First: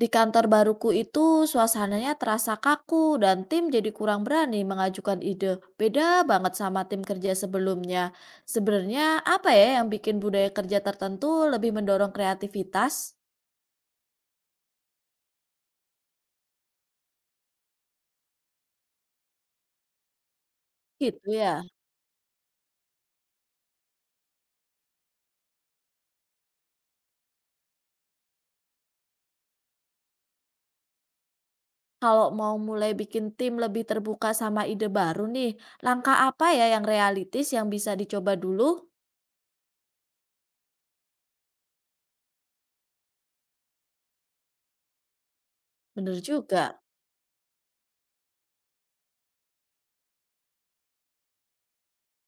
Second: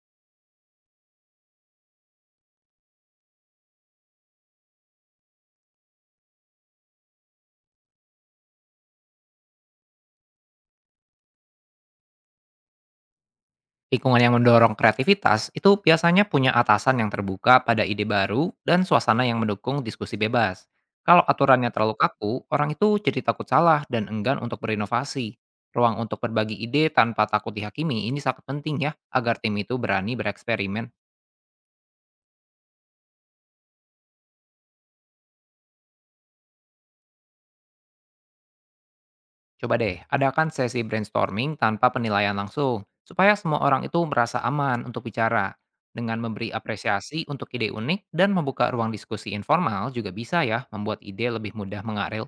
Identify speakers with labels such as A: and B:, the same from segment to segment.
A: Di kantor baruku itu suasananya terasa kaku dan tim jadi kurang berani mengajukan ide. Beda banget sama tim kerja sebelumnya. Sebenarnya apa ya yang bikin budaya kerja tertentu lebih mendorong kreativitas?
B: Lingkungan yang mendorong kreativitas itu biasanya punya atasan yang terbuka pada ide baru dan suasana yang mendukung diskusi bebas. Kalau
A: Gitu ya.
B: aturannya terlalu kaku, orang itu jadi takut salah dan enggan untuk berinovasi. Ruang untuk berbagi ide tanpa takut dihakimi ini sangat penting ya, agar tim itu berani bereksperimen.
A: Kalau mau mulai bikin tim lebih terbuka sama ide baru nih, langkah apa ya yang realistis yang bisa dicoba dulu?
B: Coba deh, adakan sesi brainstorming tanpa penilaian langsung, supaya semua orang itu merasa aman untuk bicara. Dengan
A: Bener
B: memberi
A: juga.
B: apresiasi untuk ide unik dan membuka ruang diskusi informal juga bisa ya membuat ide lebih mudah mengalir.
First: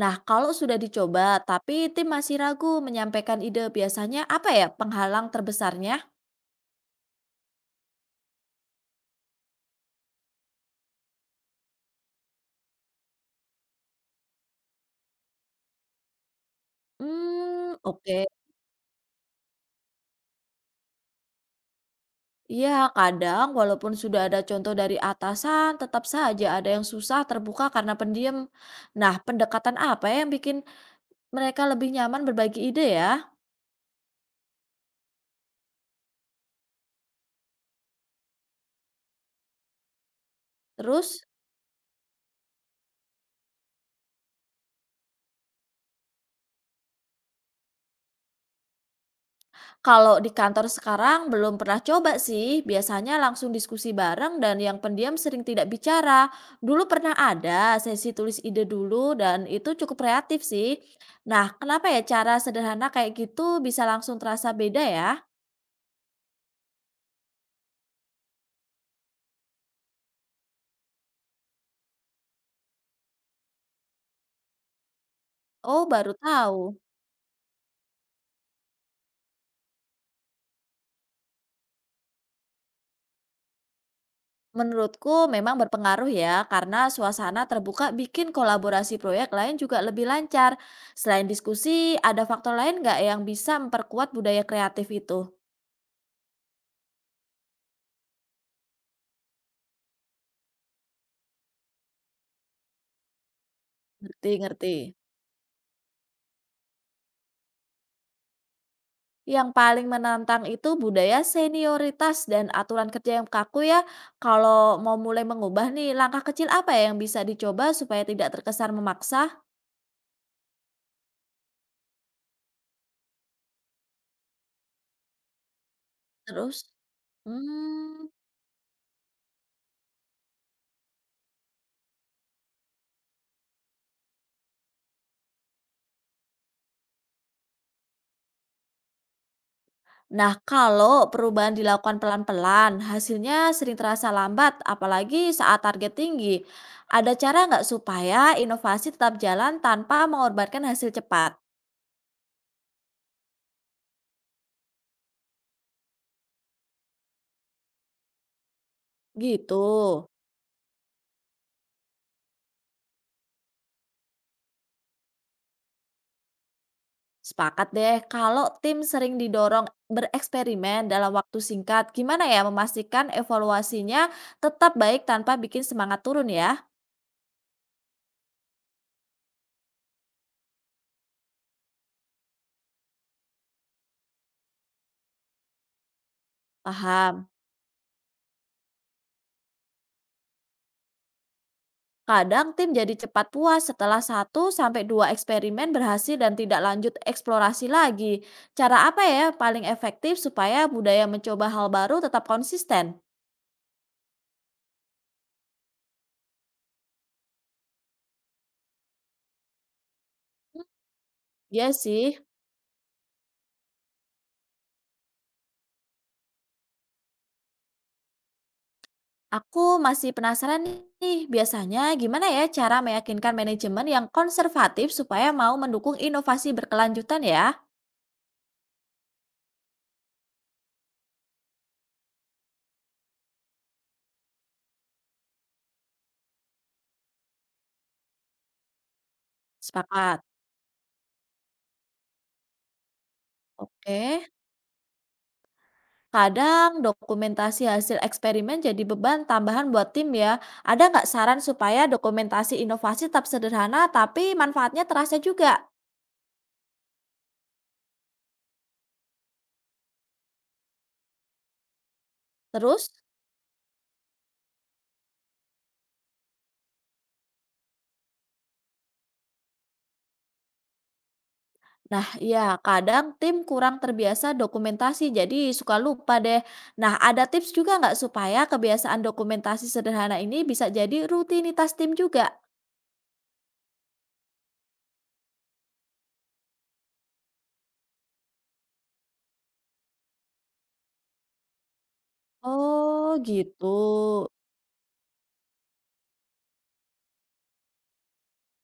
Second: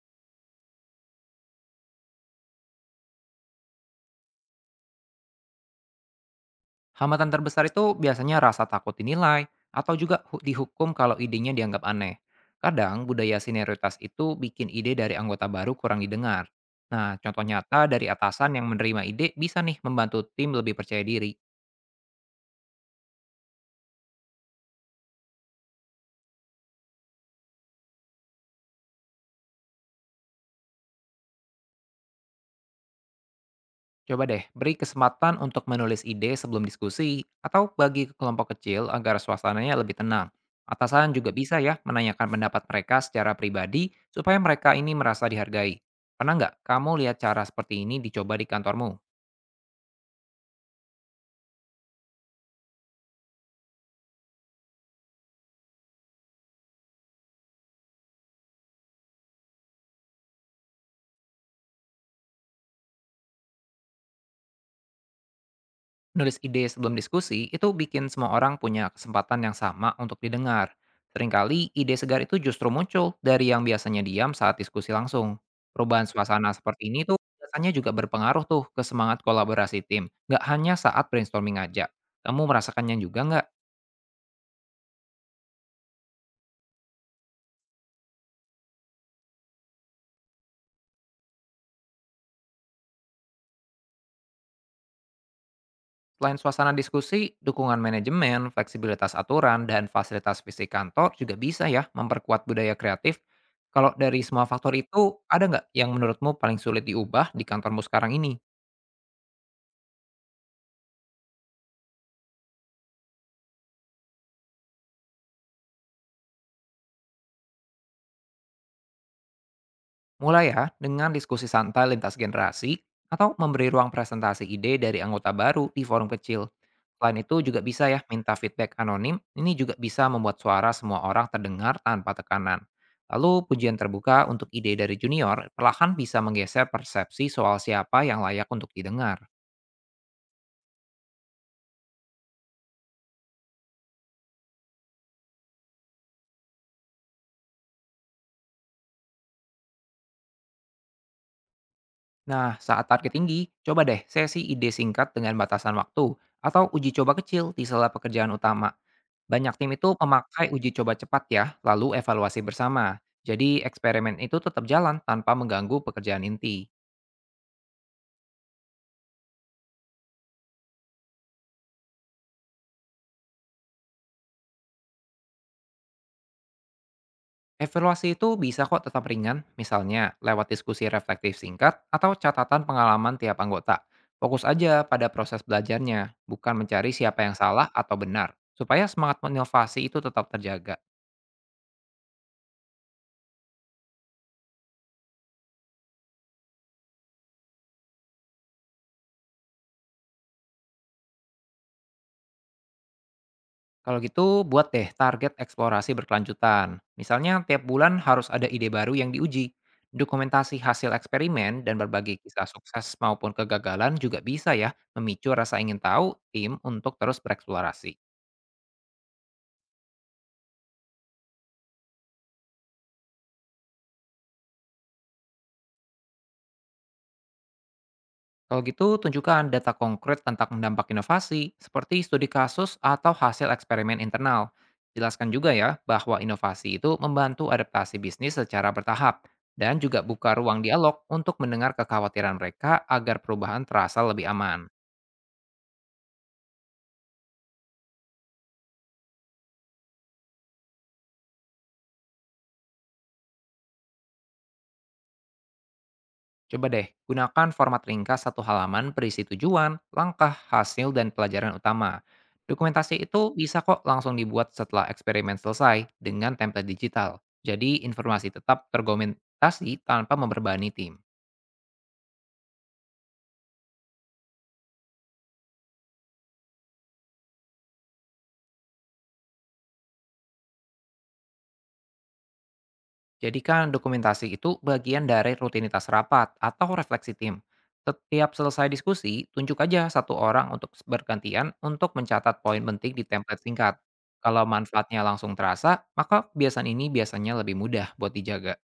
A: Nah, kalau sudah dicoba tapi tim masih ragu menyampaikan ide, biasanya apa ya penghalang terbesarnya?
B: Hambatan terbesar itu biasanya rasa takut dinilai atau juga dihukum kalau idenya dianggap aneh. Kadang budaya senioritas itu bikin ide dari anggota baru kurang didengar. Nah, contoh nyata dari
A: Oke.
B: atasan yang menerima ide bisa nih membantu tim lebih percaya diri.
A: Iya, kadang walaupun sudah ada contoh dari atasan, tetap saja ada yang susah, terbuka, karena pendiam. Nah, pendekatan apa ya yang bikin mereka lebih nyaman berbagi ide ya?
B: Coba deh, beri kesempatan untuk menulis ide sebelum diskusi atau bagi ke kelompok kecil agar suasananya lebih tenang.
A: Terus,
B: Atasan juga bisa ya menanyakan pendapat mereka secara pribadi supaya mereka ini merasa dihargai. Pernah nggak kamu lihat cara seperti ini dicoba di kantormu?
A: kalau di kantor sekarang belum pernah coba sih, biasanya langsung diskusi bareng dan yang pendiam sering tidak bicara. Dulu pernah ada sesi tulis ide dulu dan itu cukup kreatif sih. Nah, kenapa ya cara sederhana kayak gitu bisa langsung terasa beda ya?
B: Nulis ide sebelum diskusi itu bikin semua orang punya kesempatan yang sama untuk didengar. Seringkali ide segar itu justru muncul dari yang biasanya diam saat diskusi langsung.
A: Oh,
B: Perubahan
A: baru
B: suasana
A: tahu.
B: seperti ini tuh biasanya juga berpengaruh tuh ke semangat kolaborasi tim, nggak hanya saat brainstorming aja. Kamu merasakannya juga nggak?
A: Menurutku memang berpengaruh ya, karena suasana terbuka bikin kolaborasi proyek lain juga lebih lancar. Selain diskusi, ada faktor lain nggak yang bisa memperkuat budaya kreatif itu?
B: Selain suasana diskusi, dukungan manajemen, fleksibilitas aturan, dan fasilitas fisik kantor juga bisa ya memperkuat budaya kreatif. Kalau dari
A: Ngerti,
B: semua faktor
A: ngerti.
B: itu, ada nggak yang menurutmu paling sulit diubah di kantormu sekarang ini?
A: Yang paling menantang itu budaya senioritas dan aturan kerja yang kaku ya. Kalau mau mulai mengubah nih, langkah kecil apa ya yang bisa dicoba supaya tidak terkesan memaksa?
B: Mulai ya dengan diskusi santai lintas generasi atau memberi ruang presentasi ide dari anggota baru di forum kecil.
A: Terus?
B: Selain itu juga bisa ya
A: Hmm.
B: minta feedback anonim, ini juga bisa membuat suara semua orang terdengar tanpa tekanan. Lalu pujian terbuka untuk ide dari junior perlahan bisa menggeser persepsi soal siapa yang layak untuk didengar.
A: Nah, kalau perubahan dilakukan pelan-pelan, hasilnya sering terasa lambat, apalagi saat target tinggi. Ada cara nggak supaya inovasi tetap jalan tanpa mengorbankan hasil cepat?
B: Nah, saat target tinggi, coba deh sesi ide singkat dengan batasan waktu atau uji coba kecil di sela pekerjaan utama.
A: Gitu.
B: Banyak tim itu memakai uji coba cepat ya, lalu evaluasi bersama. Jadi eksperimen itu tetap jalan tanpa mengganggu pekerjaan inti.
A: Sepakat deh, kalau tim sering didorong bereksperimen dalam waktu singkat, gimana ya memastikan evaluasinya tetap baik tanpa bikin semangat turun ya?
B: Evaluasi itu bisa kok tetap ringan, misalnya lewat diskusi reflektif singkat atau catatan pengalaman tiap anggota. Fokus aja pada proses belajarnya, bukan mencari siapa
A: Paham.
B: yang salah atau benar, supaya semangat inovasi itu tetap terjaga.
A: Kadang tim jadi cepat puas setelah satu sampai 2 eksperimen berhasil dan tidak lanjut eksplorasi lagi. Cara apa ya paling efektif supaya budaya mencoba hal baru tetap konsisten?
B: Kalau gitu, buat deh target eksplorasi berkelanjutan. Misalnya, tiap bulan harus ada ide baru yang diuji. Dokumentasi
A: Hmm,
B: hasil eksperimen
A: Iya
B: dan
A: sih,
B: berbagi kisah sukses maupun kegagalan juga bisa ya memicu rasa ingin tahu tim untuk terus bereksplorasi.
A: aku masih penasaran nih, biasanya gimana ya cara meyakinkan manajemen yang konservatif supaya mau mendukung inovasi berkelanjutan ya?
B: Kalau gitu, tunjukkan data konkret tentang dampak inovasi, seperti studi kasus atau hasil eksperimen internal. Jelaskan juga ya bahwa inovasi itu membantu adaptasi bisnis secara bertahap dan juga
A: Sepakat.
B: buka ruang dialog untuk mendengar kekhawatiran mereka agar perubahan terasa lebih
A: Oke.
B: aman.
A: Kadang dokumentasi hasil eksperimen jadi beban tambahan buat tim ya. Ada nggak saran supaya dokumentasi inovasi tetap sederhana tapi manfaatnya terasa juga?
B: Coba deh, gunakan format ringkas satu halaman berisi tujuan, langkah, hasil, dan pelajaran utama.
A: Terus,
B: Dokumentasi itu bisa kok langsung dibuat setelah eksperimen selesai dengan template digital. Jadi informasi tetap tergomentasi tanpa memberbani tim.
A: nah ya kadang tim kurang terbiasa dokumentasi jadi suka lupa deh. Nah ada tips juga nggak supaya kebiasaan dokumentasi sederhana ini bisa jadi rutinitas tim juga?
B: Jadikan dokumentasi itu bagian dari rutinitas rapat atau refleksi tim. Setiap selesai diskusi, tunjuk aja satu orang untuk bergantian untuk mencatat poin penting di
A: Oh
B: template
A: gitu.
B: singkat. Kalau manfaatnya langsung terasa, maka kebiasaan ini biasanya lebih mudah buat dijaga.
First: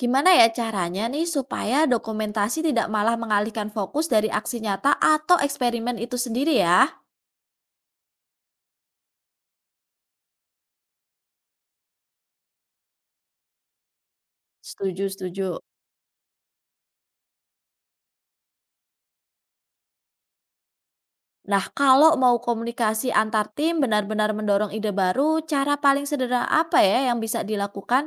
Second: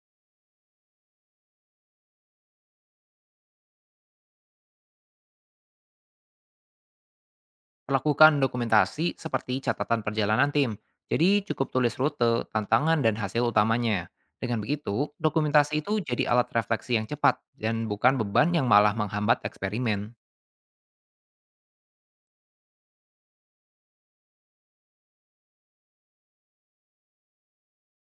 A: Gimana ya caranya nih supaya dokumentasi tidak malah mengalihkan fokus dari aksi nyata atau eksperimen itu sendiri ya?
B: Lakukan dokumentasi seperti catatan perjalanan tim. Jadi cukup tulis rute, tantangan, dan hasil utamanya. Dengan begitu,
A: Setuju, setuju.
B: dokumentasi itu jadi alat refleksi yang cepat dan bukan beban yang malah menghambat eksperimen.
A: Nah, kalau mau komunikasi antar tim benar-benar mendorong ide baru, cara paling sederhana apa ya yang bisa dilakukan?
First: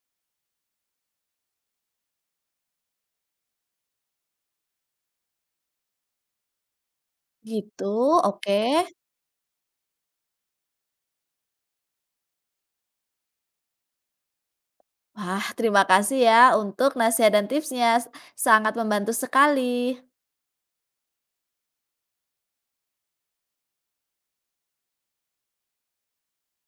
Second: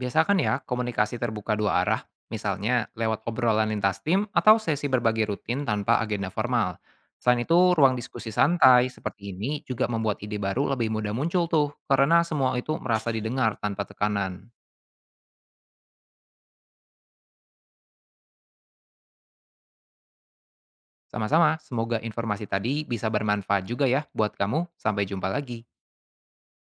B: Biasakan ya komunikasi terbuka dua arah, misalnya lewat obrolan lintas tim atau sesi berbagi rutin tanpa agenda formal. Selain itu,
A: Gitu,
B: ruang diskusi
A: oke.
B: santai seperti ini juga membuat ide baru lebih mudah muncul tuh, karena semua itu merasa didengar tanpa tekanan.
A: Wah, terima kasih ya untuk nasihat dan tipsnya. Sangat membantu sekali.
B: Sama-sama, semoga informasi tadi bisa bermanfaat juga ya buat kamu. Sampai jumpa lagi.